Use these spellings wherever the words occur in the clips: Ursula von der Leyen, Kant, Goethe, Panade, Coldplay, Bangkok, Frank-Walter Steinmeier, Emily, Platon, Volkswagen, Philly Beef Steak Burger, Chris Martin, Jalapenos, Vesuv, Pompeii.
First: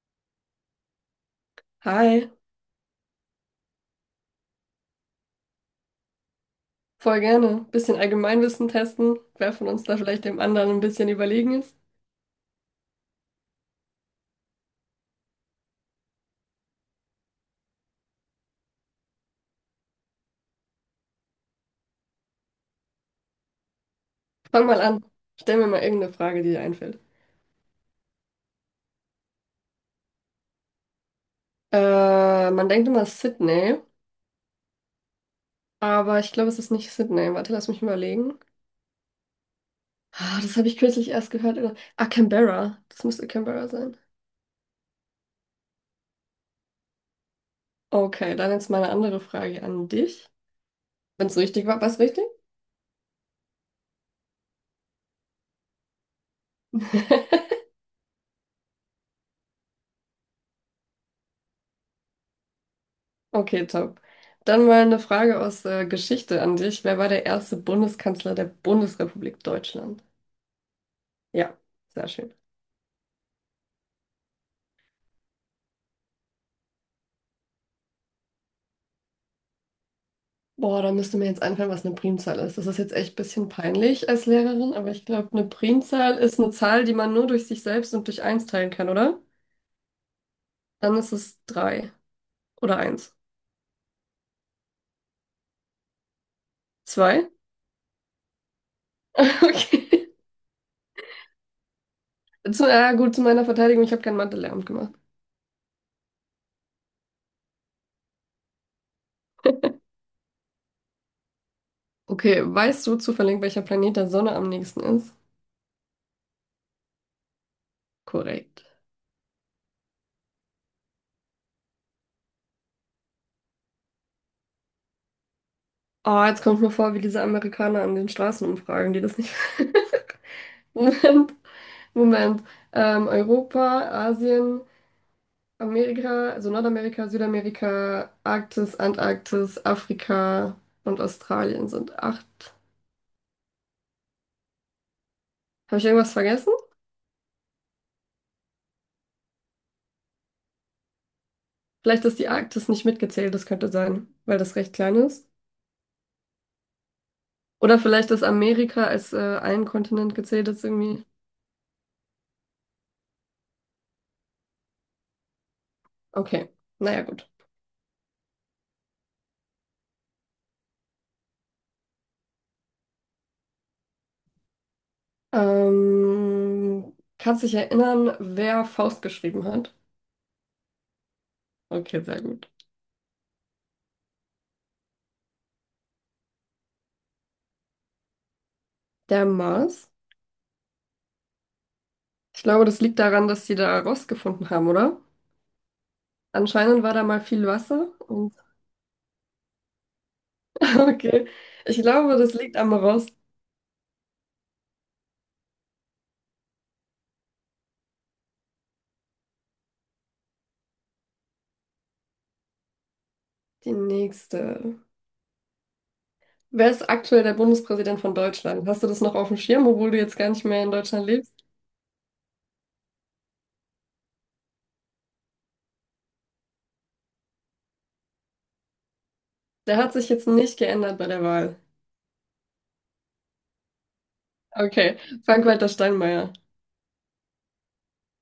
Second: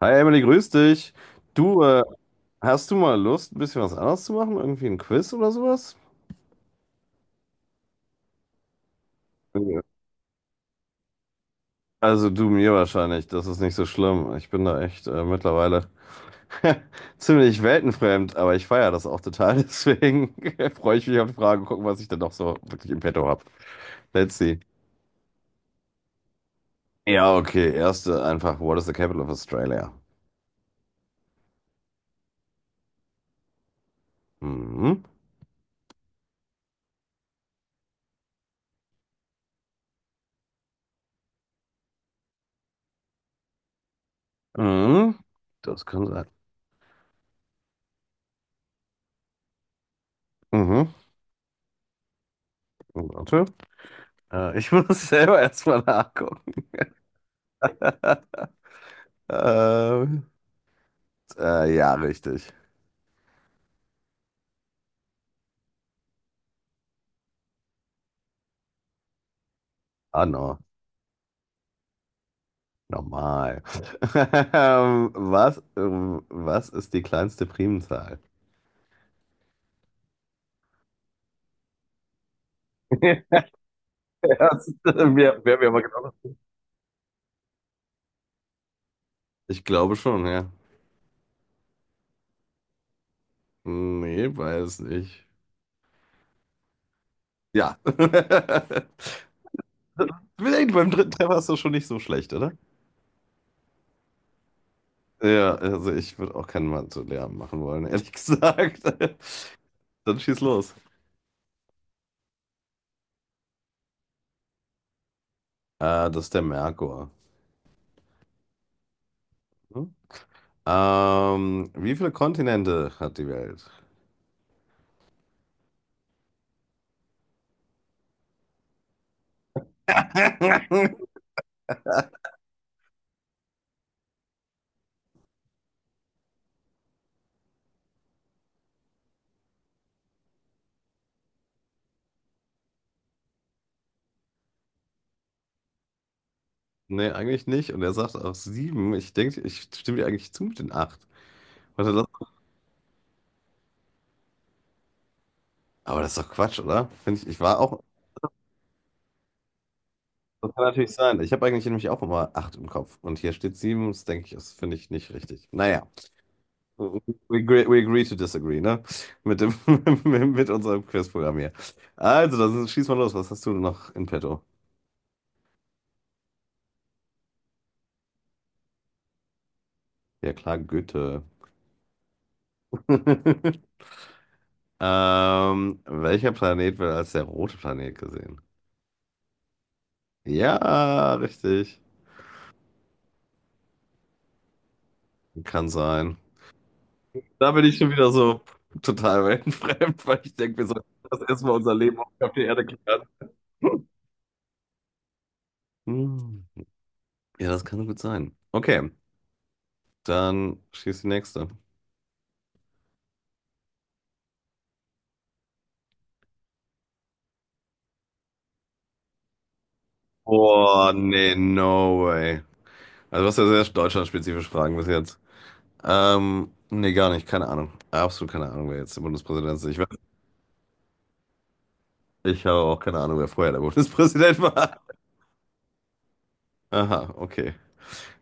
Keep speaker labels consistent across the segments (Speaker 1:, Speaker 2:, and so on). Speaker 1: Hi Emily, grüß dich. Du,
Speaker 2: Hi,
Speaker 1: hast du mal Lust, ein bisschen was anderes zu machen? Irgendwie ein Quiz oder sowas?
Speaker 2: voll gerne. Bisschen Allgemeinwissen testen, wer von
Speaker 1: Ja.
Speaker 2: uns da vielleicht dem anderen ein bisschen überlegen ist.
Speaker 1: Also du mir wahrscheinlich, das ist nicht so schlimm. Ich bin da echt mittlerweile ziemlich weltenfremd, aber ich feiere das auch total. Deswegen freue ich mich auf die Frage, gucken, was ich dann noch so wirklich im Petto habe. Let's see.
Speaker 2: Fang mal an. Stell mir mal irgendeine Frage, die dir einfällt.
Speaker 1: Ja, okay. Erste einfach, what is the capital of Australia?
Speaker 2: Man denkt immer Sydney,
Speaker 1: Mhm.
Speaker 2: aber ich glaube, es ist nicht Sydney. Warte, lass mich überlegen. Ah, das habe ich kürzlich erst gehört. Ah, Canberra. Das müsste Canberra sein.
Speaker 1: Mhm. Das kann sein.
Speaker 2: Okay, dann jetzt mal eine andere Frage an dich.
Speaker 1: Mhm.
Speaker 2: Wenn es richtig war, war es richtig?
Speaker 1: Warte. Ich muss selber erstmal nachgucken. Ähm, ja, richtig.
Speaker 2: Okay, top. Dann mal eine Frage aus Geschichte an dich. Wer war der erste Bundeskanzler der Bundesrepublik Deutschland?
Speaker 1: Ah, no.
Speaker 2: Ja, sehr schön.
Speaker 1: Normal. Was ist die kleinste Primzahl?
Speaker 2: Boah, da müsste mir jetzt einfallen, was eine Primzahl ist. Das ist jetzt echt ein bisschen peinlich als
Speaker 1: Das
Speaker 2: Lehrerin, aber ich glaube,
Speaker 1: wäre
Speaker 2: eine
Speaker 1: wär mir mal genau.
Speaker 2: Primzahl ist eine Zahl, die man nur durch sich selbst und durch eins teilen kann, oder?
Speaker 1: Ich glaube schon, ja.
Speaker 2: Dann ist es drei oder eins.
Speaker 1: Nee, weiß nicht.
Speaker 2: Zwei?
Speaker 1: Ja.
Speaker 2: Okay.
Speaker 1: Vielleicht beim dritten Treffer ist das schon nicht so schlecht, oder?
Speaker 2: Gut, zu meiner Verteidigung, ich habe kein Mathe-Lehramt gemacht.
Speaker 1: Ja, also ich würde auch keinen Mathe-Lehrer machen wollen, ehrlich gesagt. Dann schieß los.
Speaker 2: Okay, weißt du zufällig, welcher Planet der Sonne am nächsten ist?
Speaker 1: Das ist der Merkur.
Speaker 2: Korrekt.
Speaker 1: Hm? Wie viele Kontinente hat die Welt?
Speaker 2: Oh, jetzt kommt mir vor, wie diese Amerikaner an den Straßen umfragen, die das nicht. Moment, Moment. Europa, Asien. Amerika, also Nordamerika, Südamerika, Arktis, Antarktis, Afrika und Australien sind acht. Habe ich irgendwas vergessen?
Speaker 1: Nee, eigentlich nicht. Und er sagt auch sieben. Ich denke, ich stimme dir eigentlich zu mit den acht. Warte,
Speaker 2: Vielleicht
Speaker 1: das,
Speaker 2: ist die Arktis nicht mitgezählt, das könnte sein, weil das recht klein ist.
Speaker 1: aber das ist doch Quatsch, oder? Finde ich, ich war
Speaker 2: Oder
Speaker 1: auch.
Speaker 2: vielleicht ist Amerika als ein Kontinent gezählt,
Speaker 1: Das kann
Speaker 2: ist
Speaker 1: natürlich
Speaker 2: irgendwie.
Speaker 1: sein. Ich habe eigentlich nämlich auch immer acht im Kopf. Und hier steht sieben. Das denke ich, das finde ich nicht richtig. Naja,
Speaker 2: Okay,
Speaker 1: we,
Speaker 2: naja, gut.
Speaker 1: we agree to disagree, ne? Mit dem, mit unserem Quizprogramm hier. Also, dann schieß mal los. Was hast du noch in petto?
Speaker 2: Kannst dich erinnern, wer Faust geschrieben hat?
Speaker 1: Ja, klar, Goethe.
Speaker 2: Okay, sehr gut.
Speaker 1: Welcher Planet wird als der rote Planet gesehen?
Speaker 2: Der Mars.
Speaker 1: Ja, richtig.
Speaker 2: Ich glaube, das liegt daran, dass sie da Rost gefunden haben, oder?
Speaker 1: Kann sein.
Speaker 2: Anscheinend war da mal viel
Speaker 1: Da bin ich
Speaker 2: Wasser
Speaker 1: schon wieder
Speaker 2: und
Speaker 1: so total weltenfremd, weil ich denke, wir sollten das
Speaker 2: okay.
Speaker 1: erstmal unser
Speaker 2: Ich
Speaker 1: Leben auf
Speaker 2: glaube, das
Speaker 1: der
Speaker 2: liegt
Speaker 1: Erde
Speaker 2: am
Speaker 1: klären.
Speaker 2: Rost.
Speaker 1: Hm. Ja, das kann gut sein. Okay, dann schießt die nächste.
Speaker 2: Die nächste. Wer ist aktuell der Bundespräsident von Deutschland? Hast du das noch auf dem Schirm, obwohl du jetzt gar nicht mehr in
Speaker 1: Oh
Speaker 2: Deutschland
Speaker 1: nee,
Speaker 2: lebst?
Speaker 1: no way. Also, was ja sehr deutschlandspezifisch Fragen bis jetzt. Nee, gar nicht, keine Ahnung. Absolut keine Ahnung, wer jetzt der Bundespräsident ist.
Speaker 2: Der
Speaker 1: Ich weiß,
Speaker 2: hat sich jetzt nicht geändert bei der Wahl.
Speaker 1: ich habe auch keine Ahnung, wer vorher der Bundespräsident war.
Speaker 2: Okay. Frank-Walter Steinmeier.
Speaker 1: Aha, okay.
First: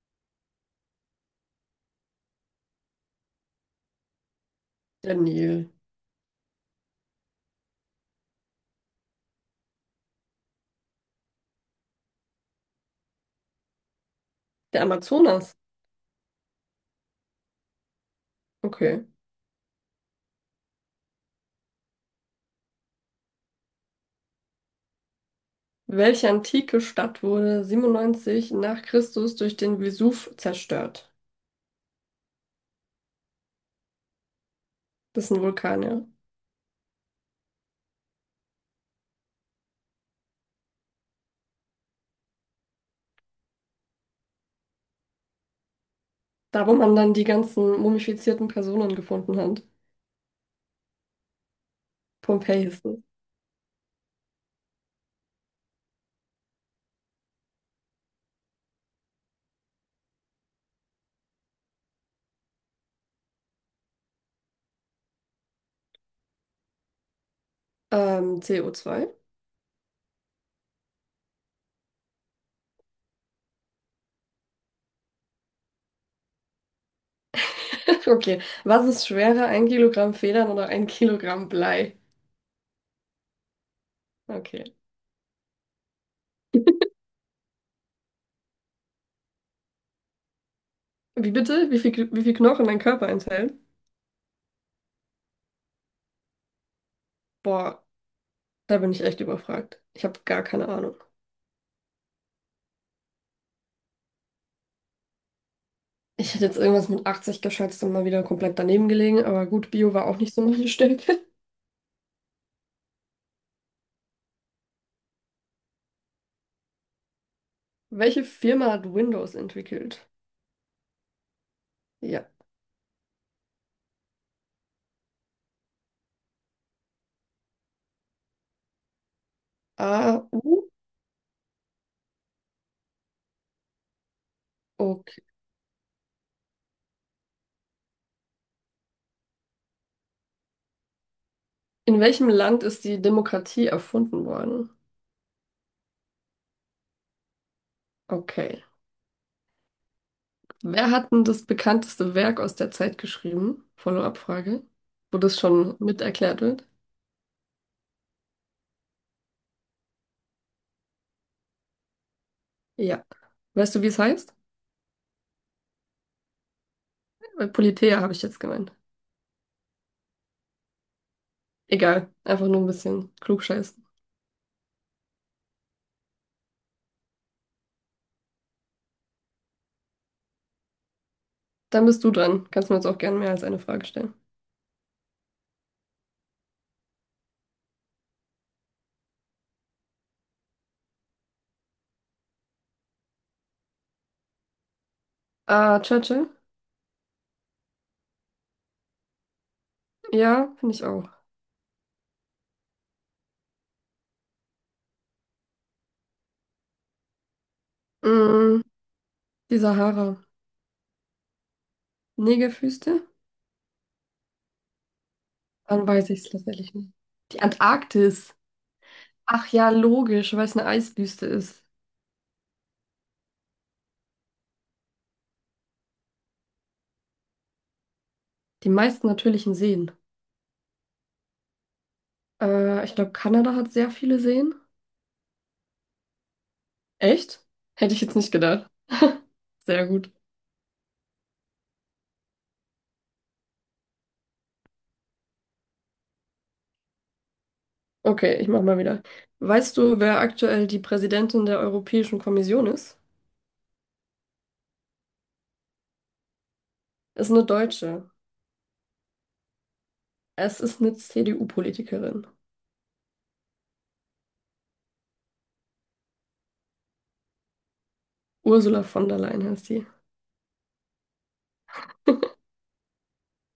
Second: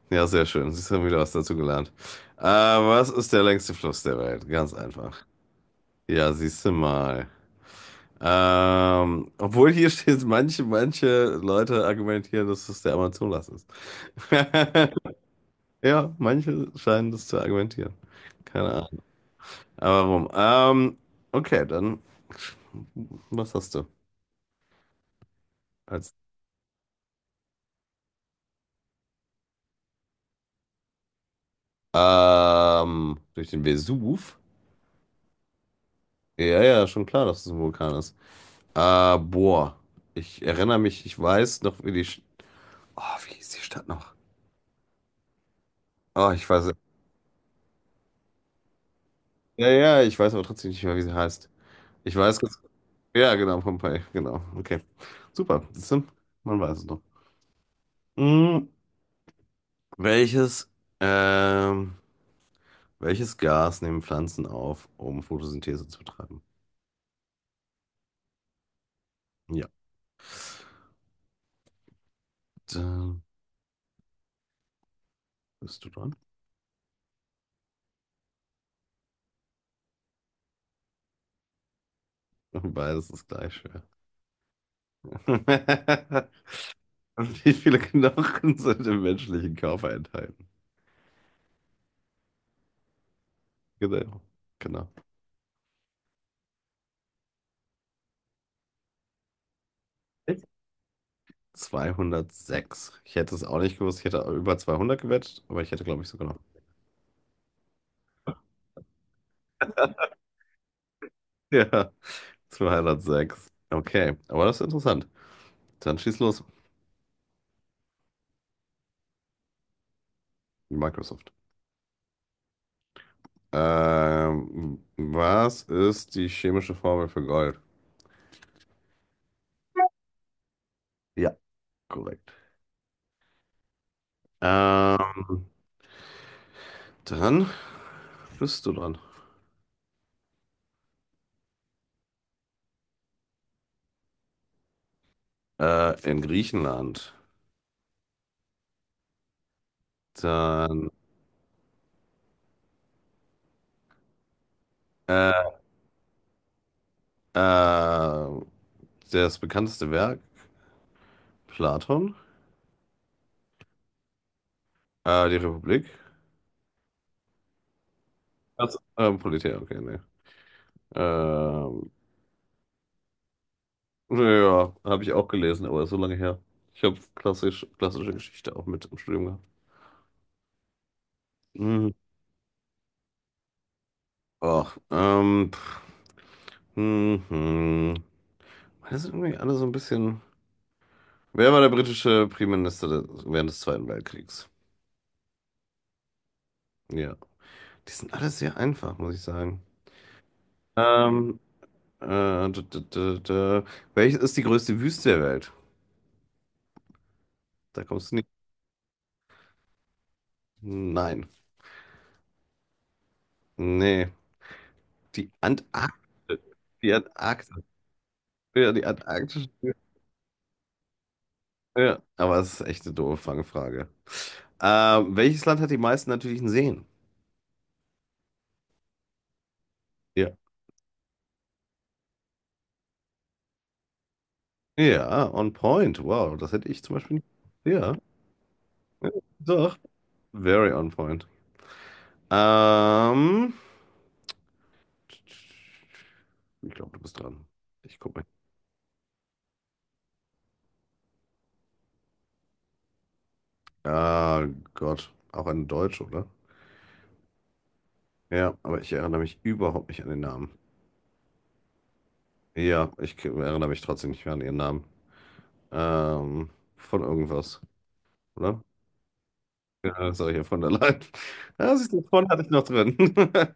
Speaker 1: Ja, sehr schön. Siehst du, haben wieder was dazu gelernt. Was ist der längste Fluss der Welt? Ganz
Speaker 2: Der
Speaker 1: einfach.
Speaker 2: Nil.
Speaker 1: Ja, siehst du mal. Obwohl hier steht, manche Leute argumentieren, dass es der Amazonas ist.
Speaker 2: Der Amazonas.
Speaker 1: Ja, manche scheinen das zu argumentieren. Keine Ahnung.
Speaker 2: Okay.
Speaker 1: Aber warum? Okay, dann was hast du als
Speaker 2: Welche antike Stadt wurde 97 nach Christus durch den Vesuv zerstört?
Speaker 1: durch den Vesuv?
Speaker 2: Das ist ein Vulkan, ja.
Speaker 1: Ja, ja, schon klar, dass es ein Vulkan ist. Boah, ich erinnere mich, ich weiß noch, wie die... Oh, wie hieß die Stadt noch? Oh, ich
Speaker 2: Da,
Speaker 1: weiß...
Speaker 2: wo man dann die ganzen mumifizierten Personen gefunden hat.
Speaker 1: Ja, ja, ich weiß aber trotzdem nicht mehr, wie sie heißt. Ich weiß ganz...
Speaker 2: Pompeji ist es.
Speaker 1: Ja, genau, Pompeii, genau. Okay, super. Siehst du? Man weiß es noch. Hm, welches, ähm, welches Gas nehmen Pflanzen auf, um Photosynthese zu betreiben?
Speaker 2: CO2.
Speaker 1: Ja. Dann bist du dran.
Speaker 2: Okay. Was ist schwerer, ein Kilogramm Federn oder ein Kilogramm Blei?
Speaker 1: Beides ist gleich schwer.
Speaker 2: Okay.
Speaker 1: Wie viele Knochen sind im menschlichen Körper enthalten?
Speaker 2: Wie bitte? Wie viel Knochen mein Körper enthält?
Speaker 1: Genau. Genau.
Speaker 2: Boah, da bin ich echt überfragt. Ich habe gar keine Ahnung.
Speaker 1: 206. Ich hätte es auch nicht gewusst. Ich hätte über 200 gewettet, aber ich hätte, glaube ich, so genau.
Speaker 2: Ich hätte jetzt irgendwas mit 80 geschätzt und mal wieder komplett daneben gelegen, aber gut, Bio war auch nicht so meine Stärke.
Speaker 1: Ja, 206. Okay, aber das ist interessant. Dann schieß los.
Speaker 2: Welche Firma hat Windows entwickelt?
Speaker 1: Microsoft.
Speaker 2: Ja.
Speaker 1: Was ist die chemische Formel für Gold?
Speaker 2: A AU?
Speaker 1: Ja, korrekt.
Speaker 2: Okay.
Speaker 1: Ähm, Dann bist du dran.
Speaker 2: In welchem Land ist die Demokratie erfunden worden?
Speaker 1: In Griechenland.
Speaker 2: Okay.
Speaker 1: Dann,
Speaker 2: Wer hat denn das bekannteste Werk aus der Zeit geschrieben? Follow-up-Frage, wo das
Speaker 1: äh,
Speaker 2: schon mit erklärt wird.
Speaker 1: äh, das bekannteste Werk, Platon,
Speaker 2: Ja. Weißt du, wie es heißt?
Speaker 1: die Republik.
Speaker 2: Politeia habe ich jetzt gemeint.
Speaker 1: Also, Politär, okay, nee. Ähm,
Speaker 2: Egal, einfach nur ein bisschen klugscheißen.
Speaker 1: ja, habe ich auch gelesen, aber ist so lange her. Ich habe klassische Geschichte auch mit im Studium gehabt.
Speaker 2: Dann
Speaker 1: Mhm.
Speaker 2: bist du dran. Kannst mir jetzt auch gerne mehr als eine Frage stellen.
Speaker 1: Ach, pff, mhm. Das sind irgendwie alle so ein bisschen. Wer war der britische Premierminister während des Zweiten Weltkriegs?
Speaker 2: Ah, Churchill?
Speaker 1: Ja. Die sind alle sehr einfach, muss ich sagen.
Speaker 2: Ja, finde ich auch.
Speaker 1: Ähm, d -d -d -d Welches ist die größte Wüste der Welt? Da kommst du nicht.
Speaker 2: Mm, die Sahara.
Speaker 1: Nein.
Speaker 2: Negerwüste?
Speaker 1: Nee. Die
Speaker 2: Dann weiß ich es
Speaker 1: Antarktis.
Speaker 2: tatsächlich
Speaker 1: Die
Speaker 2: nicht. Die
Speaker 1: Antarktis.
Speaker 2: Antarktis.
Speaker 1: Ja, die Antarktis.
Speaker 2: Ach ja, logisch, weil es eine Eiswüste ist.
Speaker 1: Ja, aber es ist echt eine doofe Fangfrage. Welches Land hat die meisten natürlichen Seen?
Speaker 2: Die meisten natürlichen Seen.
Speaker 1: Ja.
Speaker 2: Ich glaube, Kanada hat sehr viele Seen.
Speaker 1: Ja, on point. Wow, das hätte ich zum Beispiel nicht.
Speaker 2: Echt? Hätte
Speaker 1: Ja,
Speaker 2: ich jetzt nicht gedacht.
Speaker 1: ja, doch.
Speaker 2: Sehr gut.
Speaker 1: Very on point. Ähm, Ich glaube, du bist dran. Ich gucke mal.
Speaker 2: Okay, ich mach mal wieder. Weißt du, wer aktuell die Präsidentin der Europäischen Kommission ist?
Speaker 1: Ah, Gott. Auch eine Deutsche, oder?
Speaker 2: Ist eine Deutsche.
Speaker 1: Ja, aber ich erinnere mich überhaupt nicht an den Namen.
Speaker 2: Es ist eine CDU-Politikerin.
Speaker 1: Ja, erinnere mich trotzdem nicht mehr an ihren Namen. Ähm, von irgendwas, oder?
Speaker 2: Ursula von der Leyen heißt sie.
Speaker 1: Ja, das ich ja von der Leyen. Ja, siehst du, von hatte ich noch drin.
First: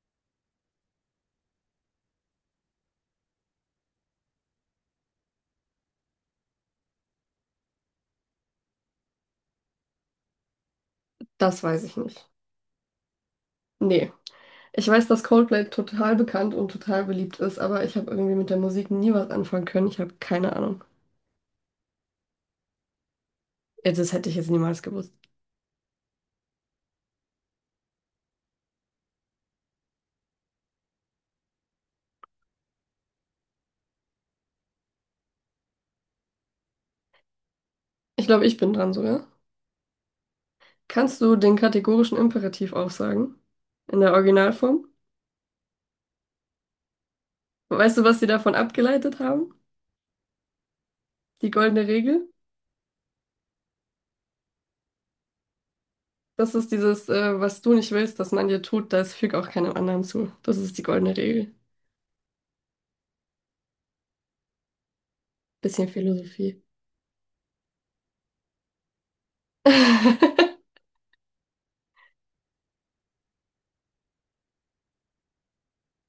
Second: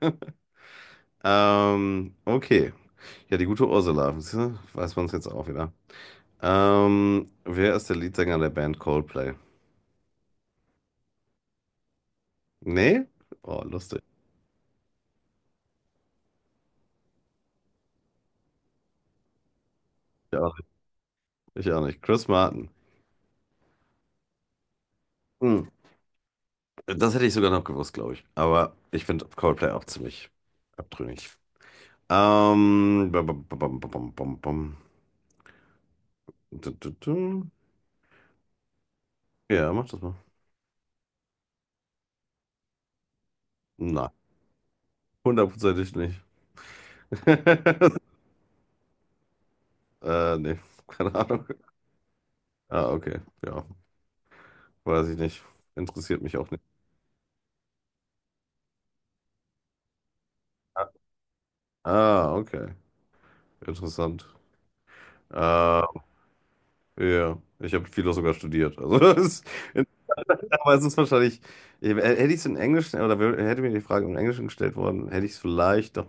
Speaker 1: Okay. Ja, die gute Ursula. Siehst du, weiß man es jetzt auch wieder. Wer ist der Leadsänger der Band Coldplay?
Speaker 2: Das weiß ich nicht.
Speaker 1: Nee? Oh, lustig.
Speaker 2: Nee. Ich weiß, dass Coldplay total bekannt und total beliebt ist, aber ich habe irgendwie mit der Musik nie was anfangen können. Ich habe
Speaker 1: Ich auch
Speaker 2: keine
Speaker 1: nicht.
Speaker 2: Ahnung.
Speaker 1: Ich auch nicht. Chris Martin.
Speaker 2: Ja, das hätte ich jetzt niemals gewusst.
Speaker 1: Hm. Das hätte ich sogar noch gewusst, glaube ich. Aber ich finde Coldplay auch ziemlich abtrünnig. Bam, bam, bam, bam, bam, bam. Bam. Du, du, du.
Speaker 2: Ich glaube, ich bin dran sogar.
Speaker 1: Ja, mach das mal.
Speaker 2: Kannst du den kategorischen Imperativ aufsagen? In
Speaker 1: Nein.
Speaker 2: der Originalform?
Speaker 1: Hundertprozentig nicht.
Speaker 2: Weißt du, was sie davon abgeleitet haben?
Speaker 1: Nee, keine Ahnung.
Speaker 2: Die goldene Regel?
Speaker 1: Ah, okay. Ja, weiß ich nicht. Interessiert mich auch
Speaker 2: Das
Speaker 1: nicht.
Speaker 2: ist dieses, was du nicht willst, dass man dir tut, das füg auch keinem anderen zu. Das ist die
Speaker 1: Ah,
Speaker 2: goldene Regel.
Speaker 1: ah, okay. Interessant. Ja,
Speaker 2: Bisschen Philosophie.
Speaker 1: ich habe Philo sogar studiert. Also, das ist, aber es ist wahrscheinlich, hätte ich es in Englisch oder hätte mir die Frage im Englischen gestellt worden, hätte ich es vielleicht doch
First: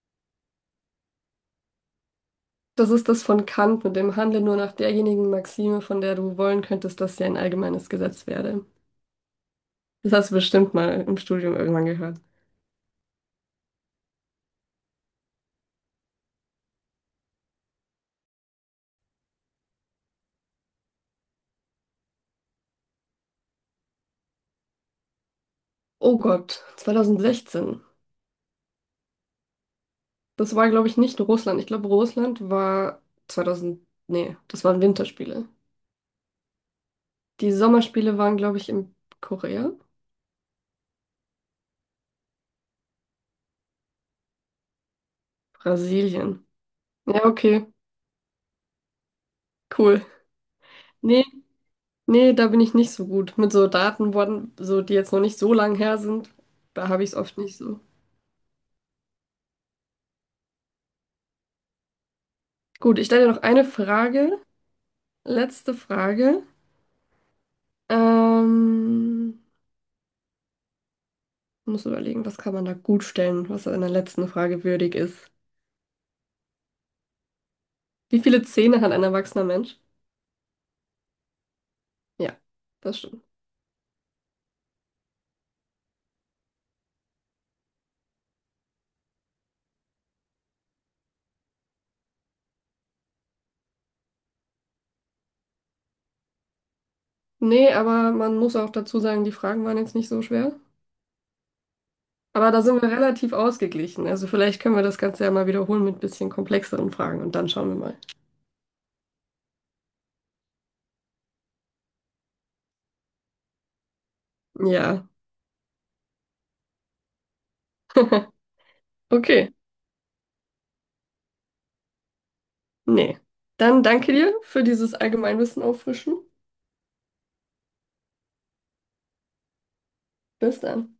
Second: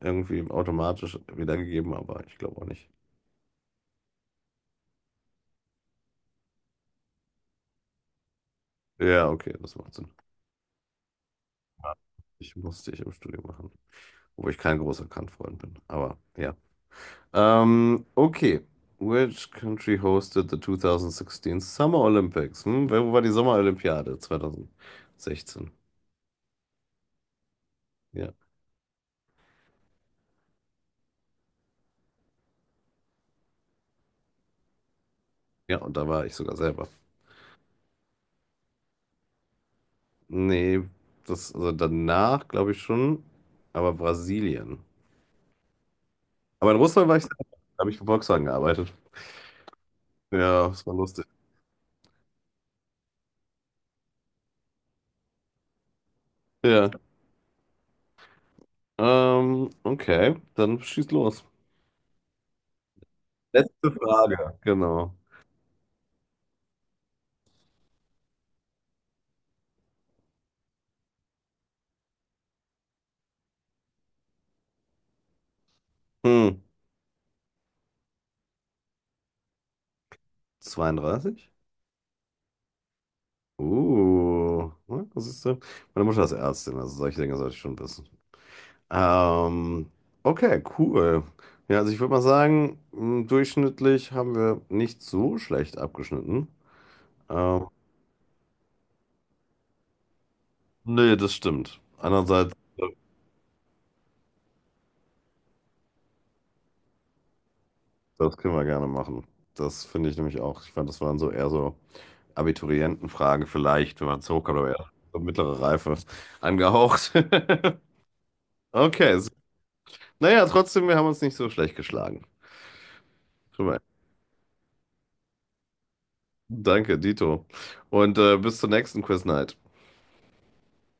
Speaker 1: irgendwie automatisch wiedergegeben, aber ich glaube auch nicht.
Speaker 2: Das ist das von Kant mit dem Handle nur nach derjenigen Maxime, von der du wollen könntest, dass sie ein allgemeines Gesetz werde.
Speaker 1: Ja, okay, das macht Sinn.
Speaker 2: Das hast du bestimmt mal im Studium irgendwann gehört.
Speaker 1: Ich musste ich im Studium machen, wo ich kein großer Kant-Freund bin. Aber ja. Okay. Which country hosted the 2016 Summer Olympics? Hm? Wo war die Sommerolympiade 2016?
Speaker 2: Oh Gott, 2016.
Speaker 1: Ja.
Speaker 2: Das war, glaube ich, nicht Russland. Ich glaube, Russland war 2000. Nee, das waren Winterspiele.
Speaker 1: Ja, und da war ich sogar selber.
Speaker 2: Die Sommerspiele waren, glaube ich, in Korea.
Speaker 1: Nee, das, also danach glaube ich schon, aber Brasilien.
Speaker 2: Brasilien.
Speaker 1: Aber in Russland war ich
Speaker 2: Ja,
Speaker 1: selber.
Speaker 2: okay,
Speaker 1: Da habe ich für Volkswagen gearbeitet.
Speaker 2: cool.
Speaker 1: Ja, das war
Speaker 2: Nee,
Speaker 1: lustig.
Speaker 2: nee, da bin ich nicht so gut. Mit so Daten, wurden- so, die jetzt noch nicht so lang her sind, da
Speaker 1: Ja.
Speaker 2: habe ich es oft nicht so.
Speaker 1: Okay, dann schieß los.
Speaker 2: Gut, ich stelle dir noch eine
Speaker 1: Letzte
Speaker 2: Frage.
Speaker 1: Frage. Genau.
Speaker 2: Letzte Frage. Ähm, Muss überlegen, was kann man da gut stellen, was in der letzten Frage würdig ist.
Speaker 1: Hm.
Speaker 2: Wie viele Zähne hat ein erwachsener Mensch?
Speaker 1: 32?
Speaker 2: Ja, das stimmt.
Speaker 1: Ne, das ist, meine Mutter ist Ärztin, also solche Dinge sollte ich schon wissen. Ähm, okay, cool. Ja, also ich würde mal sagen, durchschnittlich haben wir nicht so schlecht abgeschnitten. Ähm,
Speaker 2: Nee, aber man muss auch dazu sagen, die Fragen waren jetzt nicht so schwer.
Speaker 1: Nee, das stimmt.
Speaker 2: Aber
Speaker 1: Andererseits,
Speaker 2: da sind wir relativ ausgeglichen. Also vielleicht können wir das Ganze ja mal wiederholen mit ein bisschen komplexeren Fragen und dann schauen wir mal.
Speaker 1: das können wir gerne machen. Das finde ich nämlich auch. Ich fand, das waren so eher so Abiturientenfragen vielleicht, wenn man es hochkommt, aber eher
Speaker 2: Ja.
Speaker 1: so mittlere Reife angehaucht. Okay,
Speaker 2: Okay.
Speaker 1: naja, trotzdem, wir haben uns nicht so schlecht geschlagen.
Speaker 2: Nee.
Speaker 1: Schon mal
Speaker 2: Dann danke dir für dieses Allgemeinwissen auffrischen.
Speaker 1: Danke, Dito. Und bis zur nächsten Quiz Night.
Speaker 2: Bis dann.